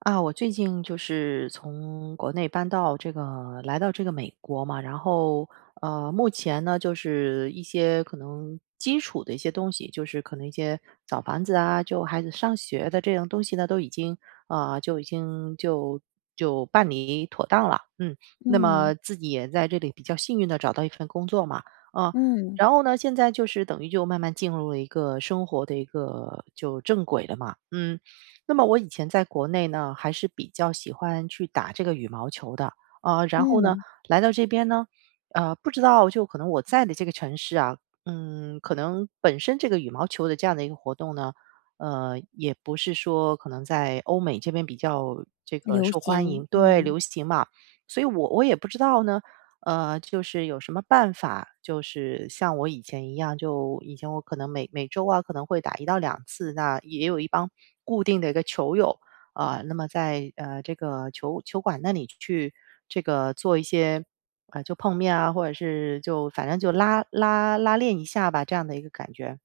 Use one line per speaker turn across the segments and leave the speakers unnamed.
啊，我最近就是从国内搬到这个来到这个美国嘛，然后目前呢，就是一些可能基础的一些东西，就是可能一些找房子啊，就孩子上学的这样东西呢，都已经啊、呃就已经就就办理妥当了，嗯，那么
嗯，
自己也在这里比较幸运的找到一份工作嘛，啊、
嗯，
然后呢，现在就是等于就慢慢进入了一个生活的一个就正轨了嘛，嗯。那么我以前在国内呢，还是比较喜欢去打这个羽毛球的，然后呢，
嗯，
来到这边呢，不知道就可能我在的这个城市啊，嗯，可能本身这个羽毛球的这样的一个活动呢，也不是说可能在欧美这边比较这个
流
受欢迎，
行，
对，
嗯，
流行嘛，所以我也不知道呢，就是有什么办法，就是像我以前一样，就以前我可能每周啊，可能会打一到两次，那也有一帮固定的一个球友，啊，那么在，这个球馆那里去这个做一些啊，就碰面啊，或者是就反正就拉练一下吧，这样的一个感觉。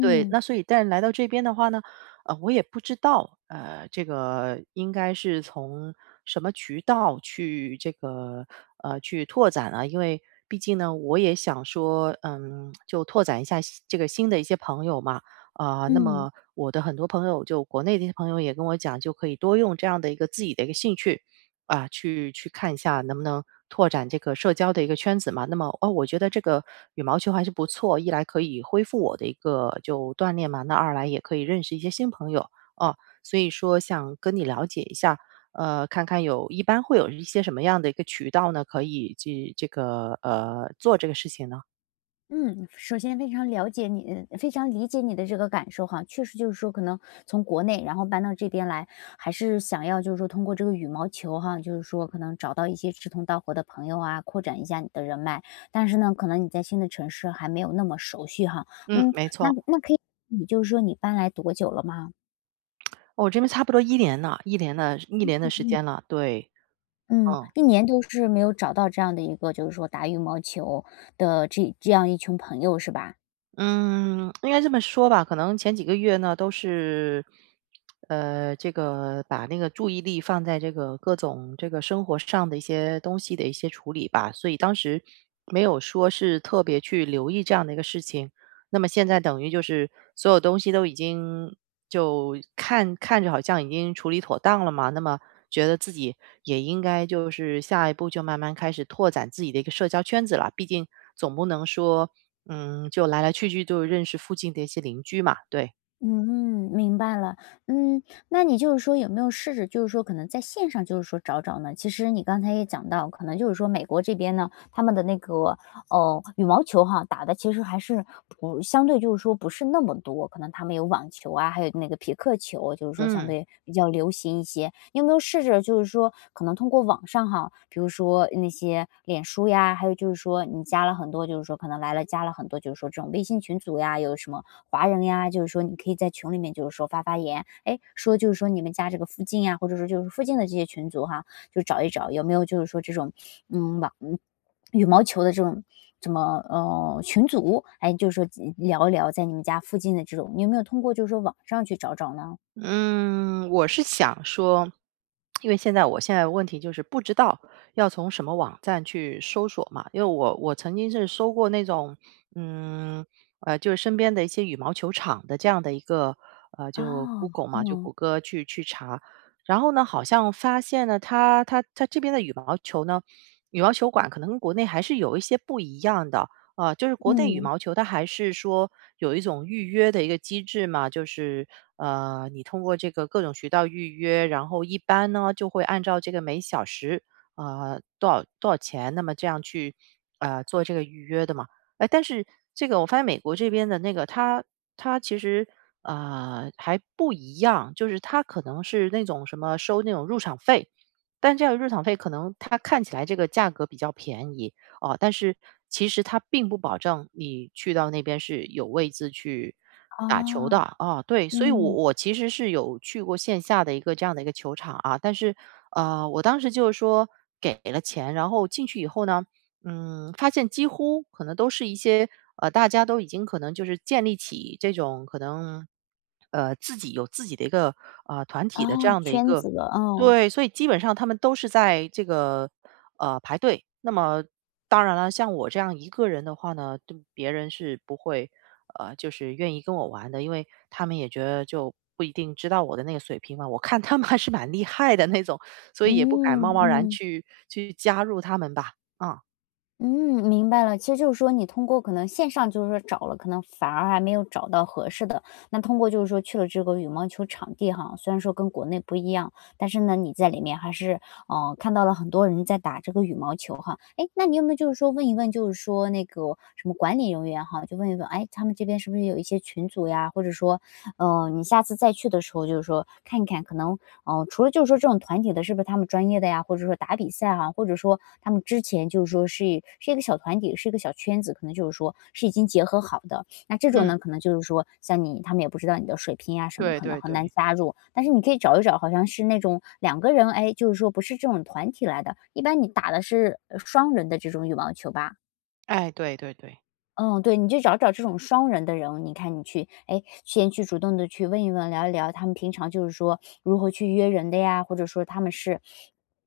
对，那所以但来到这边的话呢，我也不知道，这个应该是从什么渠道去这个去拓展啊？因为毕竟呢，我也想说，嗯，就拓展一下新这个新的一些朋友嘛，那
嗯，
么我的很多朋友，就国内的一些朋友也跟我讲，就可以多用这样的一个自己的一个兴趣去看一下能不能拓展这个社交的一个圈子嘛。那么，哦，我觉得这个羽毛球还是不错，一来可以恢复我的一个就锻炼嘛，那二来也可以认识一些新朋友哦。所以说想跟你了解一下，看看有一般会有一些什么样的一个渠道呢，可以去这个做这个事情呢？
嗯。首先非常了解你非常理解你的这个感受哈，确实就是说可能从国内，然后搬到这边来，还是想要就是说通过这个羽毛球哈，就是说可能找到一些志同道合的朋友啊，扩展一下你的人脉。但是呢，可能你在新的城市还没有那么熟悉哈，
嗯，
嗯，
没
那
错，
那可以你就是说你搬来多久了吗？
哦我这边差不多一年了，一年了，一年的时
嗯
间了，对，
嗯，
嗯。
一年都是没有找到这样的一个，就是说打羽毛球的这样一群朋友是吧？
嗯，应该这么说吧，可能前几个月呢，都是，这个把那个注意力放在这个各种这个生活上的一些东西的一些处理吧，所以当时没有说是特别去留意这样的一个事情。那么现在等于就是所有东西都已经就看着好像已经处理妥当了嘛，那么觉得自己也应该就是下一步就慢慢开始拓展自己的一个社交圈子了，毕竟总不能说。嗯，就来来去去都有认识附近的一些邻居嘛，对。
嗯，明白了。嗯，那你就是说有没有试着，就是说可能在线上，就是说找找呢？其实你刚才也讲到，可能就是说美国这边呢，他们的那个哦，羽毛球哈打的其实还是不相对就是说不是那么多，可能他们有网球啊，还有那个匹克球，就是说相
嗯，
对比较流行一些。你有没有试着就是说可能通过网上哈，比如说那些脸书呀，还有就是说你加了很多，就是说可能来了加了很多，就是说这种微信群组呀，有什么华人呀，就是说你可以在群里面就是说发发言，哎，说就是说你们家这个附近呀，或者说就是附近的这些群组哈，就找一找有没有就是说这种，嗯，网嗯羽毛球的这种怎么群组，哎，就是说嗯聊一聊在你们家附近的这种，你有没有通过就是说网上去找找呢？
嗯，我是想说，因为现在问题就是不知道要从什么网站去搜索嘛，因为我曾经是搜过那种，嗯，就是身边的一些羽毛球场的这样的一个，就
哦，
Google 嘛，就
嗯
谷歌去查，然后呢，好像发现呢，它这边的羽毛球呢，羽毛球馆可能跟国内还是有一些不一样的，啊，就是国内羽
嗯，
毛球，它还是说有一种预约的一个机制嘛，就是你通过这个各种渠道预约，然后一般呢就会按照这个每小时多少多少钱，那么这样去做这个预约的嘛。哎，但是这个我发现美国这边的那个，它其实还不一样，就是它可能是那种什么收那种入场费，但这样入场费可能它看起来这个价格比较便宜，哦，但是其实它并不保证你去到那边是有位置去打球的
哦，
啊。对，所以我
嗯，
我其实是有去过线下的一个这样的一个球场啊，但是我当时就是说给了钱，然后进去以后呢，嗯，发现几乎可能都是一些大家都已经可能就是建立起这种可能自己有自己的一个团体的这
哦，
样的一
圈
个
子了，哦，
对，所以基本上他们都是在这个排队。那么当然了，像我这样一个人的话呢，对别人是不会，就是愿意跟我玩的，因为他们也觉得就不一定知道我的那个水平嘛。我看他们还是蛮厉害的那种，所以也不敢贸
嗯
贸然
嗯。
去加入他们吧。啊，
嗯，明白了。其实就是说，你通过可能线上就是说找了，可能反而还没有找到合适的。那通过就是说去了这个羽毛球场地哈，虽然说跟国内不一样，但是呢，你在里面还是看到了很多人在打这个羽毛球哈。哎，那你有没有就是说问一问，就是说那个什么管理人员哈，就问一问，哎，他们这边是不是有一些群组呀，或者说呃，你下次再去的时候，就是说看一看，可能呃，除了就是说这种团体的，是不是他们专业的呀，或者说打比赛啊，或者说他们之前就是说是一个小团体，是一个小圈子，可能就是说是已经结合好的。那这种
嗯，
呢，可能就是说像你，他们也不知道你的水平呀什么，
对
可能
对
很难
对，
加入。但是你可以找一找，好像是那种两个人，哎，就是说不是这种团体来的，一般你打的是双人的这种羽毛球吧。
哎，对对对，
嗯，对，你就找找这种双人的人，你看你去，哎，先去主动的去问一问、聊一聊，他们平常就是说如何去约人的呀，或者说他们是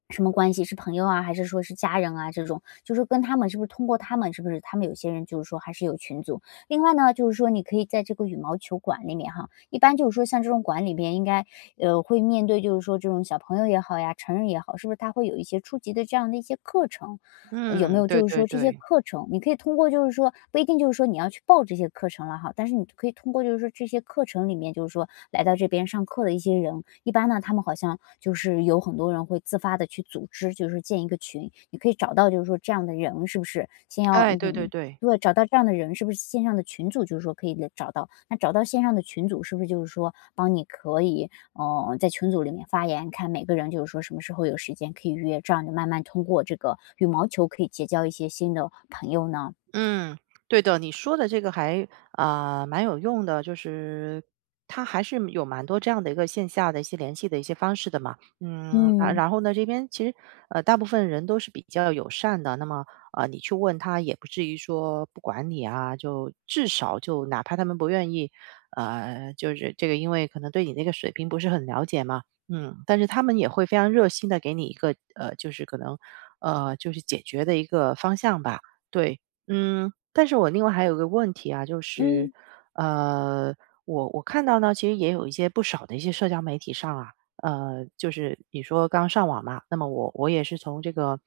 什么关系，是朋友啊，还是说是家人啊这种，就是跟他们是不是通过他们，是不是他们有些人就是说还是有群组。另外呢，就是说你可以在这个羽毛球馆里面哈，一般就是说像这种馆里边应该，呃，会面对就是说这种小朋友也好呀，成人也好，是不是他会有一些初级的这样的一些课程。呃有没
嗯，
有
对
就是
对
说这些
对，
课程，你可以通过就是说不一定就是说你要去报这些课程了哈，但是你可以通过就是说这些课程里面，就是说来到这边上课的一些人，一般呢，他们好像就是有很多人会自发的去组织，就是建一个群，你可以找到就是说这样的人是不是？先要
哎，对对
嗯。
对。
对，找到这样的人，是不是线上的群组就是说可以找到？那找到线上的群组，是不是就是说帮你可以哦，在群组里面发言，看每个人就是说什么时候有时间可以约，这样就慢慢通过这个羽毛球可以结交一些新的朋友呢？
嗯，对的，你说的这个还蛮有用的，就是他还是有蛮多这样的一个线下的一些联系的一些方式的嘛。嗯，啊
嗯
然后呢，这边其实大部分人都是比较友善的，那么你去问他也不至于说不管你啊，就至少就哪怕他们不愿意，就是这个因为可能对你那个水平不是很了解嘛，嗯，但是他们也会非常热心的给你一个就是可能就是解决的一个方向吧。对，嗯，但是我另外还有个问题啊，就是，
嗯。
呃，我看到呢，其实也有一些不少的一些社交媒体上啊，就是你说刚上网嘛，那么我也是从这个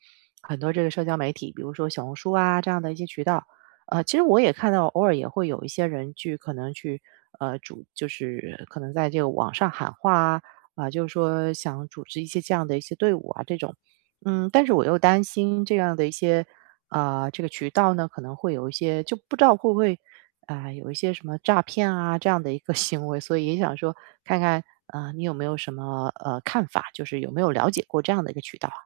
很多这个社交媒体，比如说小红书啊这样的一些渠道，其实我也看到偶尔也会有一些人去可能去主，就是可能在这个网上喊话啊，就是说想组织一些这样的一些队伍啊这种，嗯，但是我又担心这样的一些。这个渠道呢，可能会有一些就不知道会不会有一些什么诈骗啊这样的一个 行为，所以也想说看看你有没有什么看法，就是有没有了解过这样的一个渠道啊？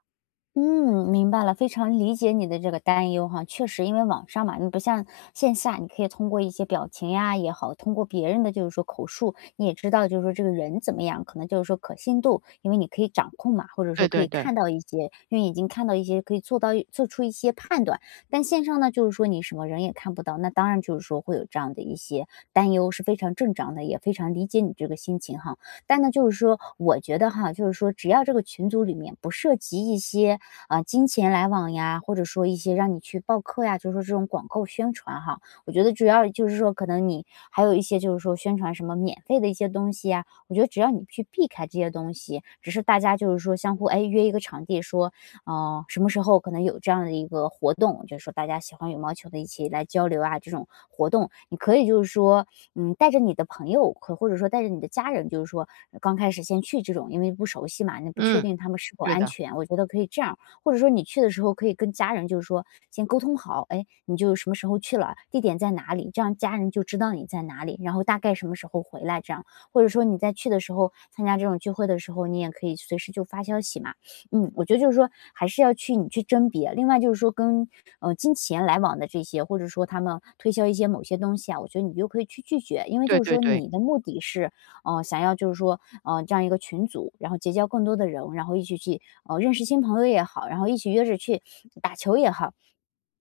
嗯，明白了，非常理解你的这个担忧哈。确实，因为网上嘛，你不像线下，你可以通过一些表情呀也好，通过别人的就是说口述，你也知道就是说这个人怎么样，可能就是说可信度，因为你可以掌控嘛，或者说
对
可
对
以
对，
看到一些，用眼睛看到一些，可以做到做出一些判断。但线上呢，就是说你什么人也看不到，那当然就是说会有这样的一些担忧，是非常正常的，也非常理解你这个心情哈。但呢，就是说我觉得哈，就是说只要这个群组里面不涉及一些啊金钱来往呀，或者说一些让你去报课呀，就是说这种广告宣传哈，我觉得主要就是说可能你还有一些就是说宣传什么免费的一些东西呀，我觉得只要你去避开这些东西，只是大家就是说相互哎约一个场地说，呃什么时候可能有这样的一个活动，就是说大家喜欢羽毛球的一起来交流啊这种活动，你可以就是说嗯，带着你的朋友或者说带着你的家人，就是说刚开始先去这种，因为不熟悉嘛，你不确
嗯，
定他们是否
对
安
的，
全，我觉得可以这样。或者说你去的时候可以跟家人就是说先沟通好，哎，你就什么时候去了，地点在哪里，这样家人就知道你在哪里，然后大概什么时候回来这样。或者说你在去的时候参加这种聚会的时候，你也可以随时就发消息嘛，嗯，我觉得就是说还是要去你去甄别。另外就是说跟，呃，金钱来往的这些，或者说他们推销一些某些东西啊，我觉得你就可以去拒绝。因为
对
就是
对
说
对。
你的目的是，呃，想要就是说，呃，这样一个群组，然后结交更多的人，然后一起去，呃，认识新朋友也好，然后一起约着去打球也好。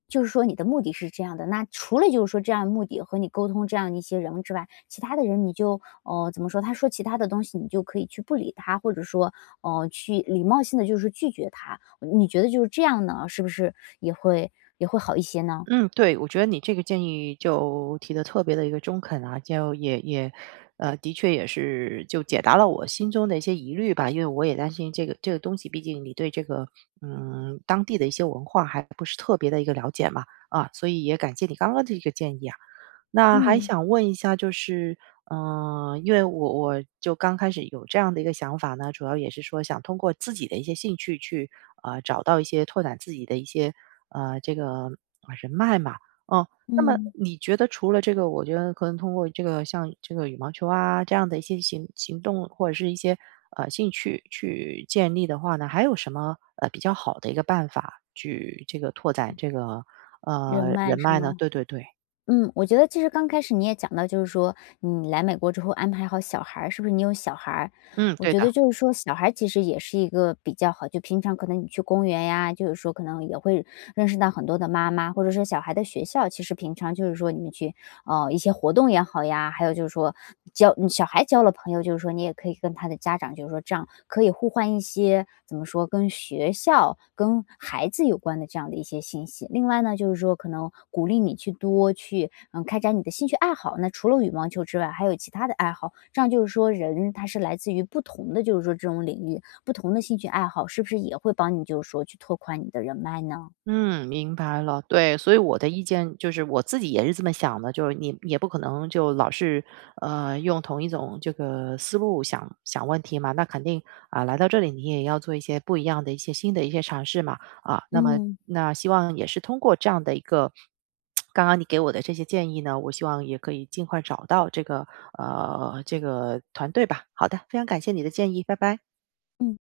就是说你的目的是这样的，那除了就是说这样的目的和你沟通这样一些人之外，其他的人你就呃怎么说？他说其他的东西，你就可以去不理他，或者说去礼貌性的就是拒绝他。呃你觉得就是这样呢？是不是也会好一些呢？
嗯，对，我觉得你这个建议就提的特别的一个中肯啊，就也，的确也是就解答了我心中的一些疑虑吧，因为我也担心这个东西，毕竟你对这个嗯当地的一些文化还不是特别的一个了解嘛，啊，所以也感谢你刚刚的一个建议啊。那还
嗯
想问一下，就是，嗯，因为我就刚开始有这样的一个想法呢，主要也是说想通过自己的一些兴趣去，找到一些拓展自己的一些，这个人脉嘛，哦，那么
嗯，
你觉得除了这个，我觉得可能通过这个像这个羽毛球啊这样的一些行动或者是一些兴趣去建立的话呢，还有什么比较好的一个办法去这个拓展这个
人脉
人
是
脉呢？
吗？
对对对，
嗯，我觉得其实刚开始你也讲到，就是说你来美国之后安排好小孩儿，是不是你有小孩儿？
嗯，
我
对
觉
的。
得就是说小孩儿其实也是一个比较好，就平常可能你去公园呀，就是说可能也会认识到很多的妈妈，或者说小孩的学校，其实平常就是说你们去呃，一些活动也好呀，还有就是说交嗯小孩交了朋友，就是说你也可以跟他的家长，就是说这样可以互换一些怎么说，跟学校、跟孩子有关的这样的一些信息。另外呢，就是说可能鼓励你去多去，嗯，开展你的兴趣爱好。那除了羽毛球之外，还有其他的爱好，这样就是说人他是来自于不同的，就是说这种领域，不同的兴趣爱好，是不是也会帮你就是说去拓宽你的人脉呢？
嗯，明白了。对，所以我的意见就是我自己也是这么想的，就是你也不可能就老是用同一种这个思路想想问题嘛，那肯定来到这里你也要做一些不一样的一些新的一些尝试嘛啊。那么
嗯
希望也是通过这样的一个。刚刚你给我的这些建议呢，我希望也可以尽快找到这个这个团队吧。好的，非常感谢你的建议，拜拜。
嗯。